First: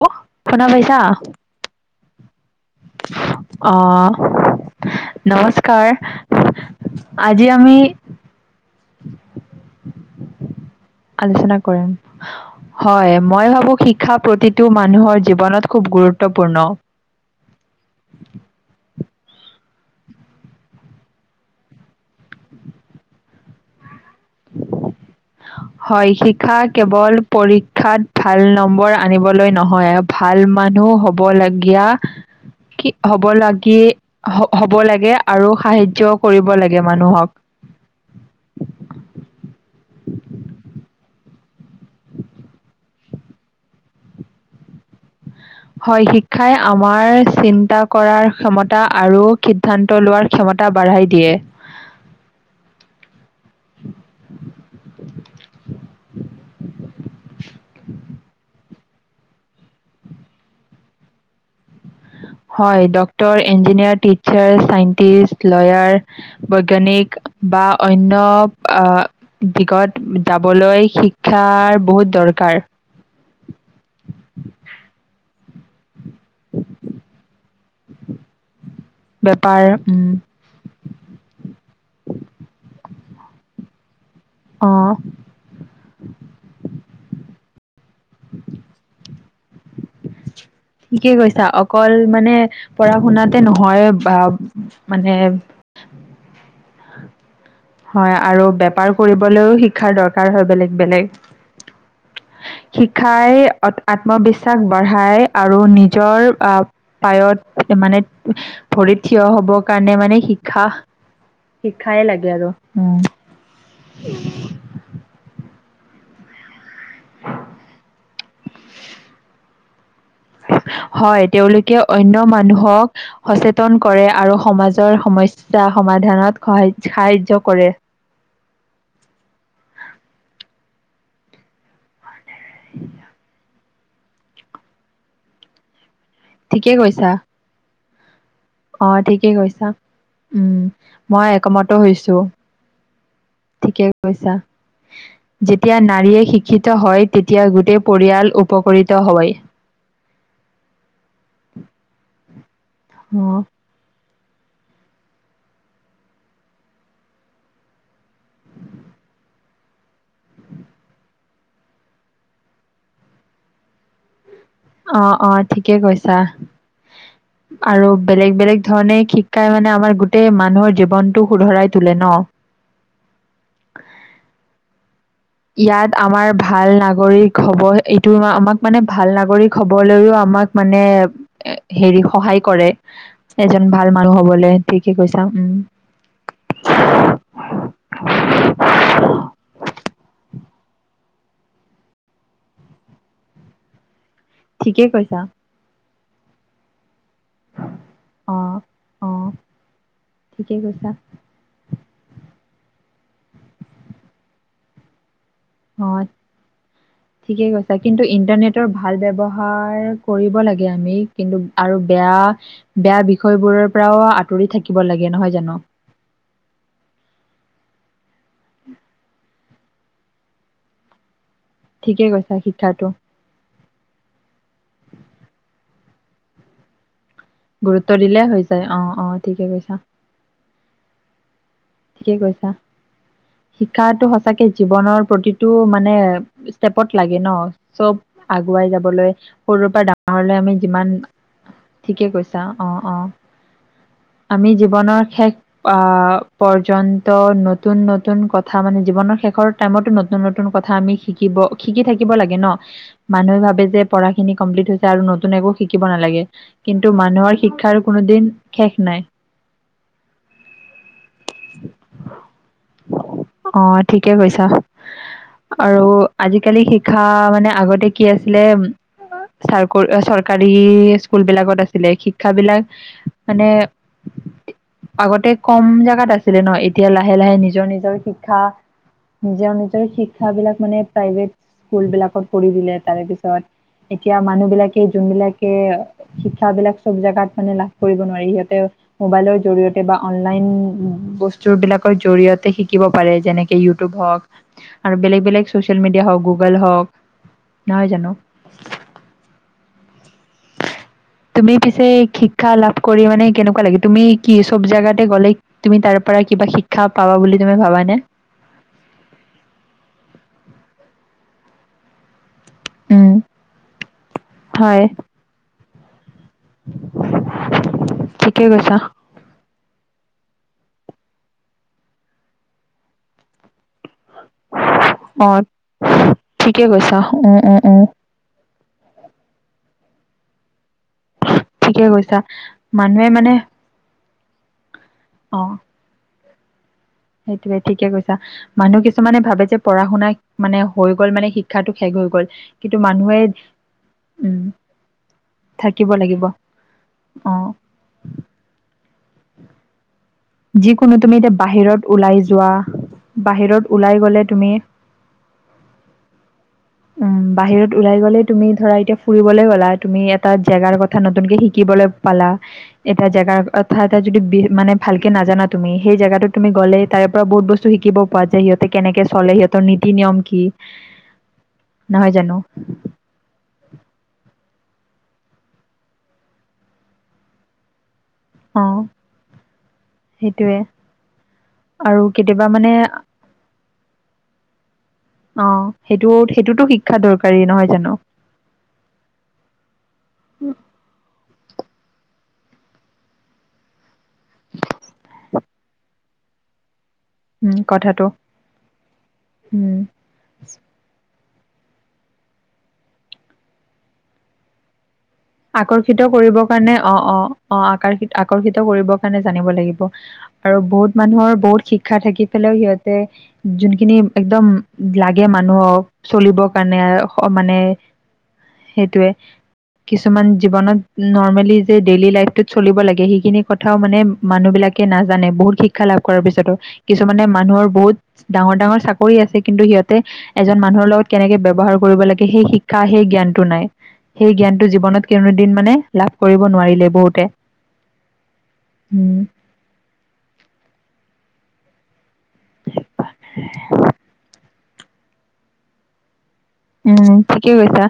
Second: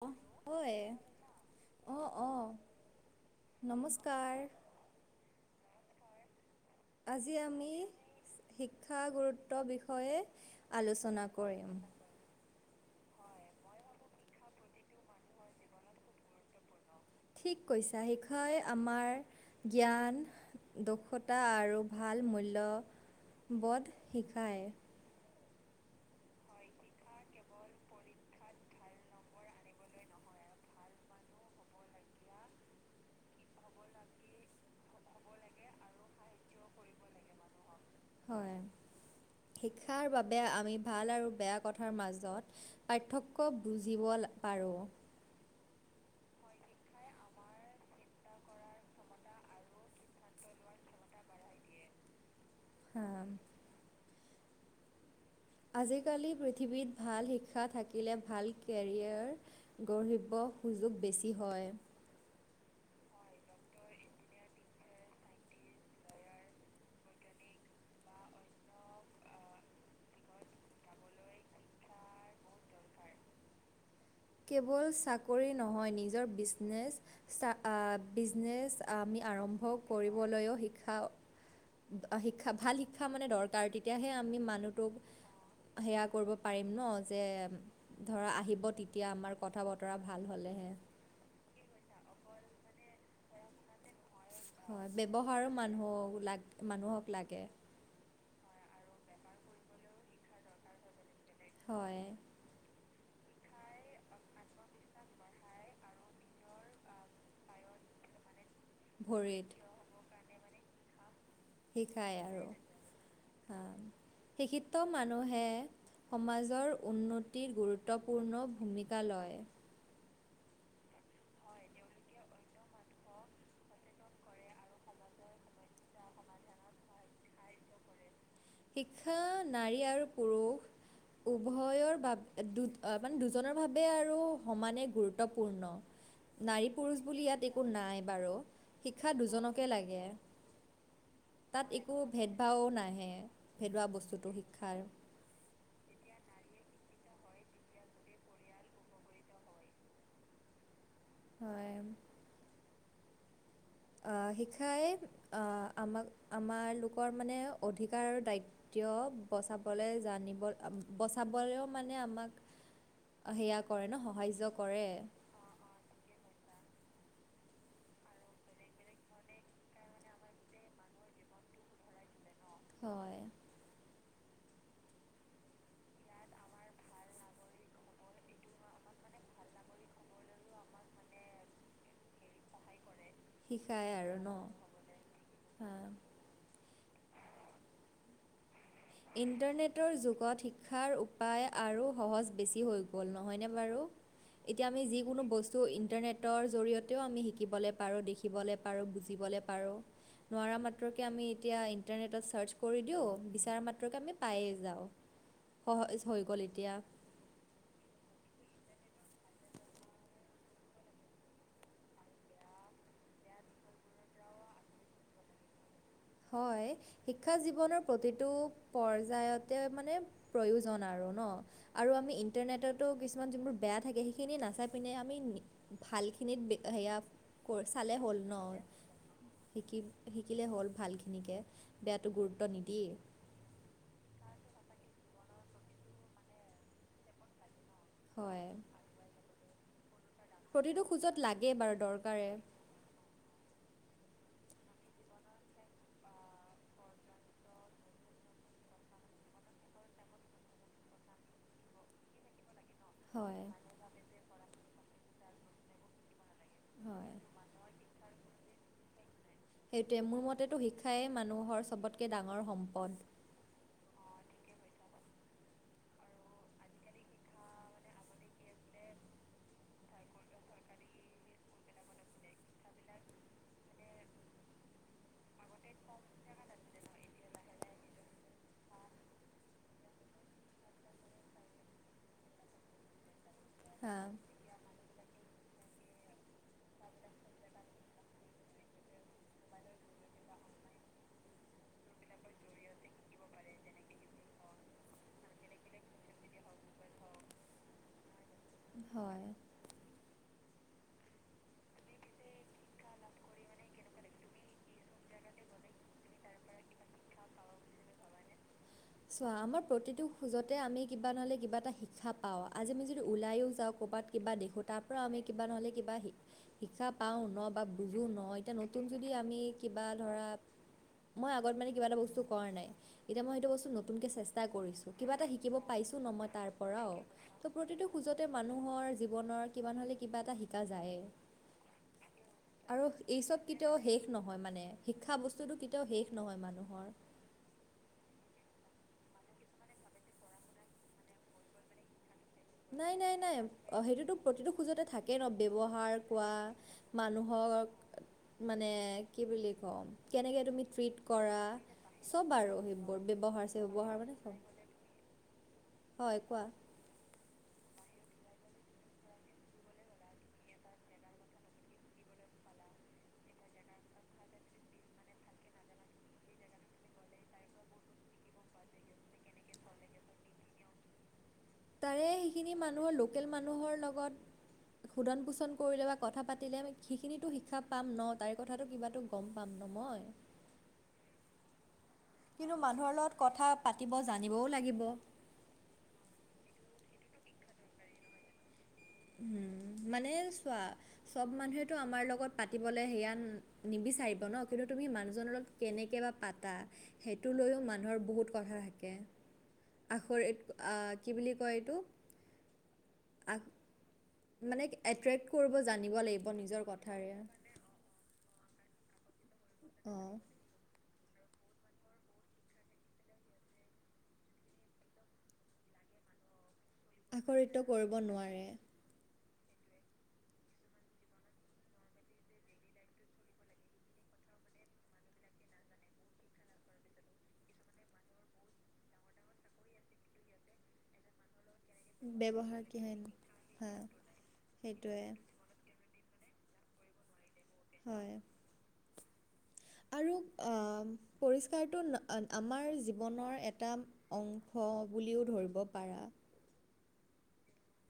[unintelligible] শুনা হয় পাইছা? অঁ অঁ অ, নমস্কাৰ নমস্কাৰ। আজি আমি শি শিক্ষা গুৰুত্ব বিষয়ে আলোচনা কৰিম। হয়, মই ভাবো শিক্ষা প্ৰতিটো মানুহৰ জীৱনত খুব গুৰুত্বপূৰ্ণ। ঠিক কৈছা। শিক্ষাই আমাৰ জ্ঞান, দক্ষতা আৰু ভাল মূল্য বধ শিকায়। হয়, শিক্ষা কেৱল পৰীক্ষাত ভাল নম্বৰ আনিবলৈ নহয়। ভাল ভাল মানুহ হ'ব লাগীয়া কি হ'ব লাগি হ-হ'ব লাগে, আৰু সাহায্যও কৰিব লাগে মানুহক। [inaudible] হয়। শিক্ষাৰ বাবে আমি ভাল আৰু বেয়া কথাৰ মাজত পাৰ্থক্য বুজিব লা পাৰোঁ। [inaudible] হয়, শিক্ষাই আমাৰ চিন্তা কৰাৰ ক্ষমতা আৰু সিদ্ধান্ত লোৱাৰ ক্ষমতা তাৰ বাঢ়াই দিয়ে। [unintelligible] আজিকালি পৃথিৱীত ভাল শিক্ষা থাকিলে ভাল কেৰিয়াৰ গঢ়িব সুযোগ বেছি হয়। হয়, doctor, engineer, teacher, scientist, lawyer বৈজ্ঞানিক বা অন্য আ দিগত যাবলৈ শিক্ষাৰ বহুত দ দৰকাৰ। কেৱল চাকৰি নহয় নি? [unintelligible] বিজনেছ চা আ বিজনেছ আমি বেপাৰ আৰম্ভ উম, কৰিবলৈও শিক্ষা আ শিক্ষা ভাল শিক্ষা শিক্ষা মানে দৰকাৰ তেতিয়াহে আমি অ', মানুহটোক, সেয়া কৰিব পাৰিম ন? যে ধৰা, আহিব তেতিয়া আমাৰ কথা-বতৰা ভাল হ'লে হে। ঠিকে কৈছা, অকল মানে পঢ়া-শুনাতে নহয় বা হয়, মানে ব্যৱহাৰো মানুহক লা মানুহক লাগে। হয় আৰু বেপাৰ কৰিবলৈও শিক্ষাৰ দৰকাৰ হয় বেলেগ, বেলেগ। হয়। শিকাই অ'ত আত্মবিশ্বাস বঢ়ায়। আৰু নিজৰ আ পায়ত মানে ভৰিত থিয় হ'ব কাৰণে মানে শিক্ষা শিকায় আৰু, অ, শিক্ষিত মানুহে সমাজৰ উন্নতিৰ গুৰুত্বপূৰ্ণ ভূমিকা লয়। [inaudible] হয় তেওঁলোকে অন্য মানুহক সচেতন কৰে আৰু সমাজৰ সমস্যা সমাধানত সহায্য সাহাৰ্য্য কৰে। শিক্ষা নাৰী আৰু পুৰুষ উভয়ৰ বাবে দু মানে দুজনৰ বাবে আৰু সমানে গুৰুত্বপূৰ্ণ। ঠিকে নাৰী পুৰুষ কৈছা, বুলি ইয়াত একো নাই বাৰু। অ শিক্ষা ঠিকেই দুজনকে কৈছা। লাগে উম মই তাত একমত একো হৈছো। ভেদভাৱ নাহে। ভেদুৱা ঠিকে বস্তুটো কৈছা শিক্ষাৰ যেতিয়া নাৰীয়ে শি শিক্ষিত হয় তেতিয়া গোটেই পৰিয়াল উপকৃত হয়। [inaudible] [unintelligible] শিক্ষাই আমাক আমাৰ লোকৰ মানে অধিকাৰ আৰু দায়িত্ব [unintelligible] সেয়া কৰে ন'সহায্য অ' অ' ঠিকে কৈছা। আৰু বেলেগ বেলেগ ধৰণে শিক্ষাই মানে আমাৰ গোটেই মানুহৰ জীৱনটো শুধৰাই তোলে ন'? হয়। ইয়াত আমাৰ ভাল নাগৰিক হ'ব এইটো আমাক মানে ভাল নাগৰিক হবলৈও আৰু আমাক মানে হেৰি সহায় কৰে। এজন শিকায় ভাল আৰু মানুহ ন হ'বলৈ ঠিকে কৈছা উম। ইণ্টাৰনেটৰ যুগত শিক্ষাৰ উপায় আৰু সহজ বেছি হৈ গ'ল নহয়নে বাৰু? এতিয়া আমি ঠিকে কৈছা যিকোনো বস্তু ইণ্টাৰনেটৰ জৰিয়তে তেওঁ আমি শিকিবলে পাৰোঁ অ দেখিবলে পাৰোঁ অ বুজিবলে পাৰোঁ ঠিকে নোৱাৰা কৈছা মাত্ৰকে আমি এতিয়া ইণ্টাৰনেটত ছাৰ্চ কৰি দিওঁ বিচৰা মাত্ৰকে আমি পায়েই যাওঁ। সহজ অ' হৈ গ'ল এতিয়া ঠিকে কৈছা কিন্তু ইণ্টাৰনেট নেটৰ ভাল ব্যৱহাৰ কৰিব লাগে আমি কিন্তু আৰু বেয়া বেয়া বিষয়বোৰ পৰাওঁ আঁতৰি থাকিব লাগে নহয় জানোঁ? হয় শিক্ষা জীৱনৰ প্ৰতিটো পৰ্যায়ত তে মানে প্ৰয়োজন আৰু ন '। আৰু ঠিকে আমি কৈছা শিক্ষাটো ইণ্টাৰনেটতো কিছুমান যোনবোৰ বেয়া থাকে সেইখিনি নাচাই পিনে আমি ভালখিনিত সেয়া ক গুৰুত্ব চালে হ'ল দিলে হৈ ন' যায় অ অ ঠিকে কৈছা শিকি শিকিলেই হ'ল ভালখিনিকে। বেয়াটো ঠিকেই গুৰুত্ব কৈছা নিদি শিক্ষাটো সঁচাকে জীৱনৰ প্ৰতিটো মানে ষ্টেপ ত লাগে ন' চ' হয় আগুৱাই যাবলৈ। সৰুৰ পৰা ডাঙৰ [unintelligible] প্ৰতিটো যিমান খোজত লাগে বাৰু ঠিকেই দৰকাৰে কৈছা অ অ আমি জীৱনৰ শেষ অহ পৰ্যন্ত নতুন নতুন কথা মানে জীৱনৰ শেষৰ টাইমতো নতুন নতুন কথা আমি শিকিম। ব শিকি থাকিব লাগে ন'। মানুহে হয় ভাবে যে পঢ়াখিনি কমপ্লিট হৈছে আৰু নতুন একো শিকিব নালাগে। কিন্তু হয় মানুহৰ শিক্ষাৰ কোনোদিন শেষ নাই। সেইটোৱে মোৰ মতেটো শিক্ষাই মানুহৰ চবতকে ডাঙৰ সম্পদ। অ ঠিকে কৈছা। আৰু আজিকালি শিক্ষা মানে আগতে কি আছিলে। চাৰকুল চৰকাৰী স্কুলবিলাকত আছিলে শিক্ষাবিলাক মানে আগতে কম যাক গাত আছিলে ন' এতিয়া লাহে লাহে নিজৰ নিজৰ শিক্ষা নিজৰ নিজৰ শিক্ষাবিলাক মানে প্ৰাইভেট স্কুলবিলাকত পঢ়ি দিলে তাৰেপিছত হা এতিয়া মানুহবিলাকে যোনবিলাকে কে শিক্ষাবিলাক চব জেগাত মানে লাভ কৰিব নোৱাৰি সিহঁতে মোবাইলৰ জৰিয়তে বা অনলাইন উম, বস্তুবিলাকৰ জৰিয়তে শিকিব পাৰে যেনেকে ইউটোব হয় আৰু বেলেগ বেলেগ চ'চিয়েল চিয়েল মিডিয়া হ'ক, গুগল হ'ক, নহয় জানো। হয় তুমি পিছে শিক্ষা লাভ কৰি মানে কেনেকুৱা লাগে? তুমি কি চব জাগাতে গ'লে তুমি তাৰ পৰা কিবা শিক্ষা পাবা বুলি তুমি ভাবানে? চোৱা আমাৰ প্ৰতিটো খোজতে আমি কিবা নহ'লে কিবা এটা শিক্ষা অ', আজি আমি যদি উম ওলায়ো যাওঁ ক'বাত কিবা দেখোঁ, হয় তাৰপৰা আমি কিবা নহ'লে কিবা শিক শিক্ষা পাওঁ ন' বা বুজো ন' ঠিকে এতিয়া কৈছা নতুন যদি আমি কিবা ধৰা মই আগত মানে কিবা এটা বস্তু কৰা নাই এতিয়া মই সেইটো বস্তু ন তুনকে চেষ্টা কৰিছোঁ কিবা এটা অ শিকিব পাইছোঁ ন' মই তাৰ ঠিকে পৰাও কৈছা উম ত' উম উম প্ৰতিটো খোজতে মানুহৰ জীৱনৰ কিবা নহ'লে কিবা এটা শিকা যায়ে। ঠিকে কৈছা আৰু মানুহে এই মানে চব কেতিয়াও শেষ নহয় মানে, শিক্ষা অ বস্তুটো কেতিয়াও শেষ নহয় মানুহৰ। সেইটোৱে ঠিকে কৈছা, মানুহ কিছুমানে ভাবে যে পঢ়া-শুনা মানে হৈ গ'ল মানে শিক্ষাটো শেষ হৈ গ'ল। কিন্তু নাই, নাই, মানুহে নাই, সেইটোতো উম প্ৰতিটো খোজতে থাকেই ন' থাকিব ব্যৱহাৰ লাগিব কোৱা অ মানুহক মানে কি বুলি ক'ম কেনেকে তুমি ট্ৰিট যিকোনো তুমি এতিয়া কৰা বাহিৰত ওলাই চব যোৱা আৰু সেইবোৰ ব্যৱহাৰ বাহিৰত চেৱহাৰ ওলাই মানে গলে চব তুমি [inaudible] হয়, কোৱা উম বাহিৰত ওলাই গ'লে তুমি ধৰা এতিয়া ফুৰিবলৈ গ'লা তুমি এটা জেগাৰ কথা নতুনকে শিকিবলৈ পালা এটা জেগা অৰ্থাৎ এটা যদি বি মানে ভালকৈ নাজানা তুমি সেই জেগাটো তুমি গ'লে তাৰে পৰা বহুত বস্তু শিকিব পোৱা যে সিহঁতে কেনেকৈ চলে সিহঁতৰ নিয়ম কি? তাৰে নহয় জানো সেইখিনি মানুহৰ লোকেল মানুহৰ লগত শোধন পোষণ কৰিলে বা কথা পাতিলে আমি সেইখিনিতো শিক্ষা পাম ন তাইৰ অ কথাটো কিবাটো গম পাম ন মই সেইটোয়ে আৰু কেতিয়াবা কিন্তু মানে মানুহৰ লগত কথা পাতিব জানিবও লাগিব অ', সেইটো সেইটোতো শিক্ষা দৰকাৰী নহয় জানো উম, মানে চোৱা চব মানুহেতটো আমাৰ লগত পাতিবলে সেয়া নিবিচাৰিব ন কিন্তু তুমি মানুহজনৰ লগত কেনেকে বা পাতা সেইটো উম লৈয়ও মানুহৰ কথাটো বহুত কথা থাকে উম আখৰিত কি বুলি কয় এইটো আ মানে জানিব আকৰ্ষিত লাগিব কৰিবৰ নিজৰ কাৰণে অ', কথাৰে অ', অ', আকৰ্ষিত, আকৰ্ষিত কৰিবৰ কাৰণে জানিব লাগিব অঁ আৰু বহুত মানুহৰ বহুত শিক্ষা থাকি পাইও সিহঁতে যোনখিনি একদম লাগে মানুহক চলিবৰ কাৰণে আকৰ্ষিত মানে কৰিব নোৱাৰে সেইটোৱে কিছুমান জীৱনত নৰ্মেলি যে ডেইলি লাইফটোত চলিব লাগে সেইখিনি কথাও মানে মানুহ বিলাকে নাজানে বহুত শিক্ষা লাভ কৰাৰ পিছতো কিছুমানে মানুহৰ বহুত, ডাঙৰ ডাঙৰ চাকৰি আছে কিন্তু সিহঁত এজন মানুহৰ লগত কেনেকে ব্যয়ৱহাৰ কৰিব লাগে সেই ব্যৱহাৰ শিক্ষা কিহেন সেই জ্ঞানটো নাই হা সেই জ্ঞানতটো সেইটোৱে জীৱনত কনোদিন মানে লাভ কৰিব নোৱাৰিলে বহুতে হয়। উম আৰু পৰিষ্কাৰটো আমাৰ জীৱনৰ এটা অংশ খ বুলিও ধৰিব পাৰা উম, ঠিকে কৈছা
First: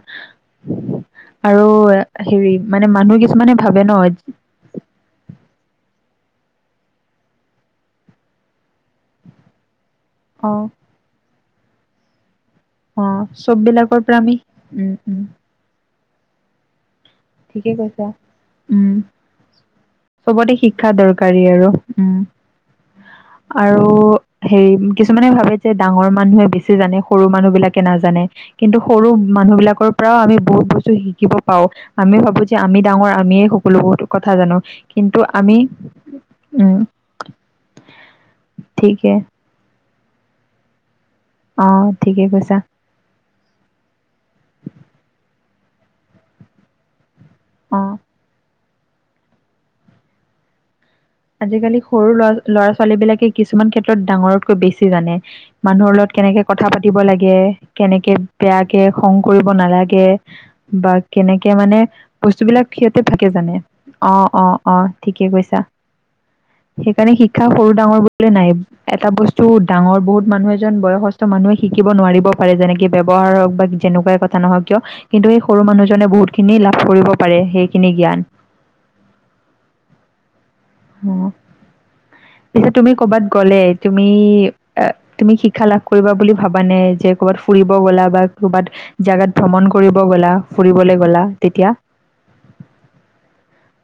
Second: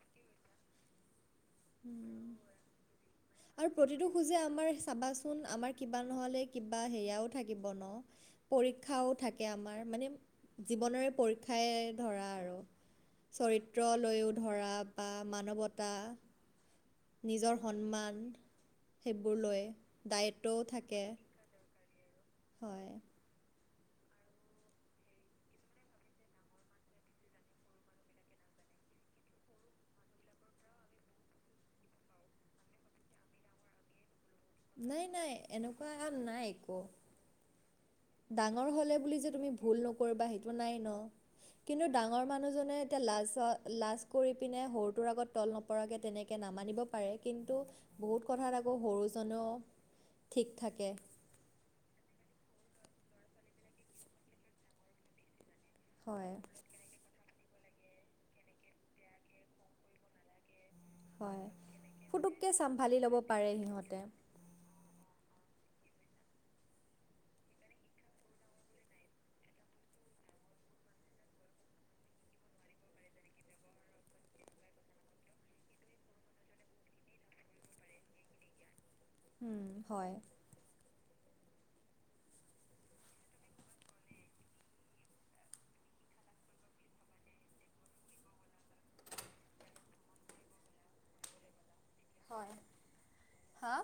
আৰু হেৰি মানে মানুহ কিছুমানে আৰু ভাবে ন প্ৰতিটো খোজে আমাৰ চাবাচোন আমাৰ কিবা নহলে কিবা হেয়াও থাকিব ন পৰীক্ষাও থাকে আমাৰ মানে অ জীৱনেৰে পৰ উঠাই ধৰা আৰু অ চব চৰিত্ৰ বিলাকৰ পৰা লৈও আমি ধৰা উম বা উম মানৱতা নিজৰ ঠিকে কৈছা সন্মান উম সেইবোৰ লৈ চবতে দায়িত্বও শিক্ষা থাকে দৰকাৰী আৰু উম হয় আৰু হেৰি কিছুমানে ভাবে যে, ডাঙৰ মানুহে বেছি জানে সৰু মানুহ বিলাকে নাজানে কিন্তু সৰু মানুহ বিলাকৰ পৰাও আমি বহুত বস্তু শিকিব পাও। আমি ভাবো যে আমিও ডাঙৰ আমিয়ে সকলো বোৰ কথা জানো নাই কিন্তু নাই আমি এনেকুৱা নাই উম একো ডাঙৰ হ'লে ঠিকে বুলি যে তুমি ভুল নকৰিবা, সেইটো নাই ন অ কিন্তু ঠিকে ডাঙৰ কৈছা মানুহজনে এতিয়া লাজ, লাজ কৰি পিনে সৰুটোৰ আগত তল নপ পৰাকে তেনেকে নামানিব পাৰে কিন্তু অ বহুত কথাত আক আকৌ সৰুজনো ঠিক থাকে আজিকালি সৰু ল'ৰা, ল'ৰা ছোৱালী বিলাকে কিছুমান ক্ষেত্ৰত ডাঙৰতকৈ বেছি জানে মানুহৰ লগত হয় কেনেকে কথা পাতিব লাগে কেনেকে বেয়াকে খং কৰিব নালাগে বা হয় কেনেকে মানে বস্তু ফুটুককৈ বিলাক চম্ভালি সিহঁতে ল'ব থাকে পাৰে জানে। সিহঁতে অ', অ', অ', থিক। কি কৈছা? সেইকাৰণে শিক্ষা সৰু ডাঙৰ বুলি নাই, এটা বস্তু ডাঙৰ বহুত মানুহ এজন বয়সস্থ মানুহ শিকিব নোৱাৰিব পাৰে, যেনেকে ব্যৱহাৰ হওক বা যেনেকুৱাই কথা নহওক কিয় কিন্তু এই সৰু মানুহজনে বহুত খিনি লাভ কৰিব পাৰে সেইখিনি জ্ঞান। উম, হয়। অ', পিছে তুমি ক'ৰবাত গ'লে তুমি, তুমি শিক্ষা লাভ কৰিবা বুলি ভাবানে, যে ক'ৰবাত ফুৰিব গ'লা, বা ক'ৰবাত জাগাত ভ্ৰমণ কৰিব গ'লা, ফুৰিবলৈ গ'লা তেতিয়া হয়, হা।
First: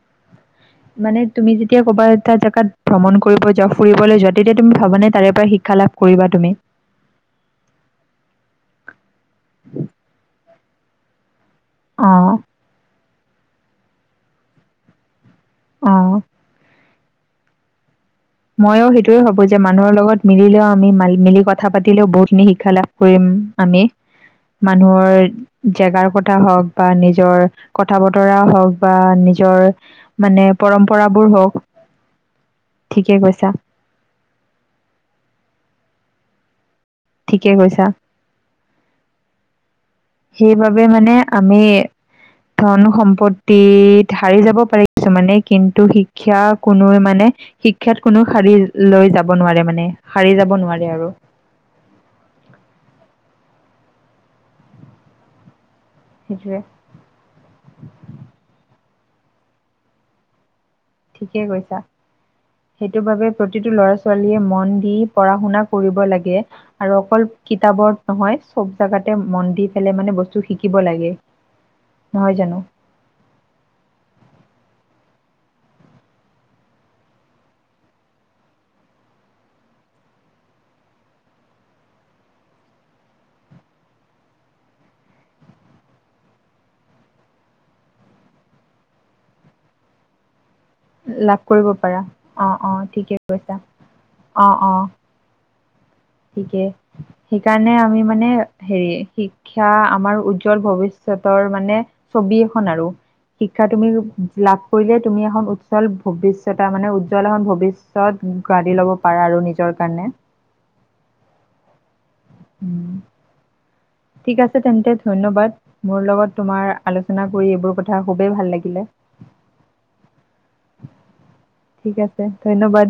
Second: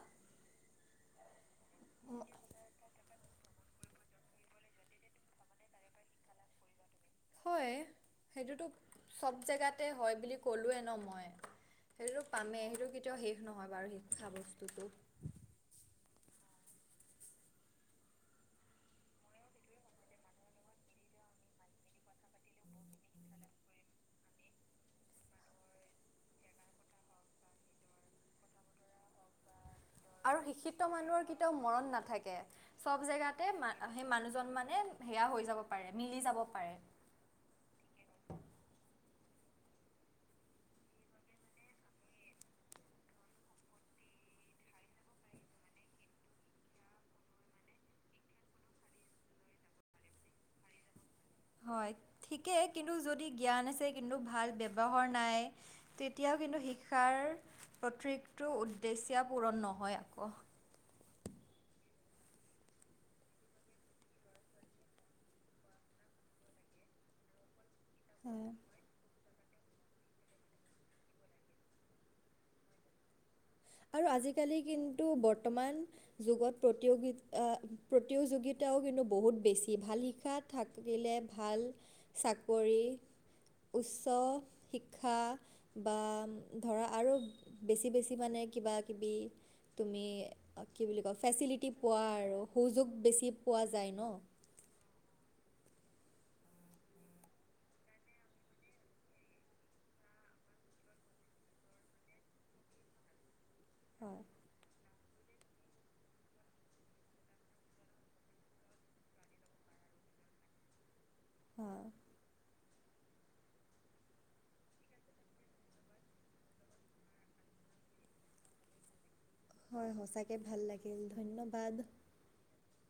মানে তুমি যেতিয়া ক'বা এটা জাগাত ভ্ৰমণ কৰিব যাওঁ, ফুৰিবলৈ যাওঁ। তেতিয়া তুমি ভাবানে তাৰে পৰা শিকা শিক্ষা লাভ কৰিবা তুমি? হয়, সেইটোতো চব জেগাতে হয় বুলি ক'লোৱে ন মই সেইটোটো অঁ পামেই, সেইটো কেতিয়াও শেষ নহয় বাৰু শিক্ষা বস্তুটো অ', ময়ো সেইটোৱে ভাবোঁ যে, মানুহৰ লগত মিলিলেও আমি মাৰি- মিলি কথা পাতিলেও বহুতখিনি শিক্ষা লাভ কৰিম। আমি। মানুহৰ জেগাৰ কথা হওঁক, বা নিজৰ কথা বতৰা হওঁক, বা নিজৰ আৰু মানে শিক্ষিত মানুহৰ পৰম্পৰাবোৰ হওক কেতিয়াও মৰণ নাথাকে। চব চব ঠিকে জেগাতে, কৈছা সেই মানুহজন মানে সেয়া হৈ যাব পাৰে, মিলি যাব পাৰে। ঠিকে কৈছা। সেইবাবে মানে আমি ধন সম্পত্তিত হাৰি যাব পাৰে কিছুমানে, কিন্তু শিক্ষা কোনোৱে মানে শিক্ষাত কোনো হাৰি লৈ যাব নোৱাৰে মানে, হাৰি যাব নোৱাৰে আৰু। হয় ঠিকে, কিন্তু যদি জ্ঞান আছে কিন্তু ভাল ব্যৱহাৰ নাই তেতিয়াও সেইটোৱে কিন্তু শিক্ষাৰ প্ৰত্যেকটো উদ্দেশ্যা পূৰণ নহয় আক। ঠিকে কৈছা। সেইটো বাবে প্ৰতিটো ল'ৰা ছোৱালীয়ে মন দি পঢ়া শুনা কৰিব লাগে, আৰু অকল কিত কিতাপত নহয় উম চব জাগাতে মন দি পেলাই মানে বস্তু শিকিব লাগে। নহয় জানো? আৰু আজিকালি কিন্তু বৰ্তমান যুগত, প্ৰতিয়োগিত, আ প্ৰতিযোগিতা তায়ো কিন্তু বহুত বেছি। ভাল শিক্ষা থাকিলে ভাল চাকৰি, উচ্চ শিক্ষা বা ধৰা আৰু বেছি বেছি মানে কিবা কিবি তুমি কি বুলি কয় লাভ ফেচিলিটি কৰিব পোৱা পাৰা আৰু অঁ অঁ সুযোগ ঠিকে বেছি কৈছা পোৱা যায় ন। অঁ অঁ ঠিকে, সেইকাৰণে আমি মানে হেৰি শিক্ষা আমাৰ উজ্জ্বল ভৱিষ্যত ষতৰ মানে ছবি এখন আৰু শিক্ষা তুমি লাভ কৰিলে তুমি এখন উজ্জল ভৱিষ্যতা মানে, উজ্জ্বল এখন ভৱিষ্যত গাঁঠি ল'ব পাৰা আৰু নিজৰ কাৰণে। [inaudible] [inaudible] উম। ঠিক আছে তেন্তে ধন্যবাদ মোৰ লগত তোমাৰ আলোচনা কৰি এইবোৰ কথা খুবেই ভাল লাগিলে। হয় সঁচাকে ভাল লাগিল ধন্যবাদ। ঠিক আছে ধন্যবাদ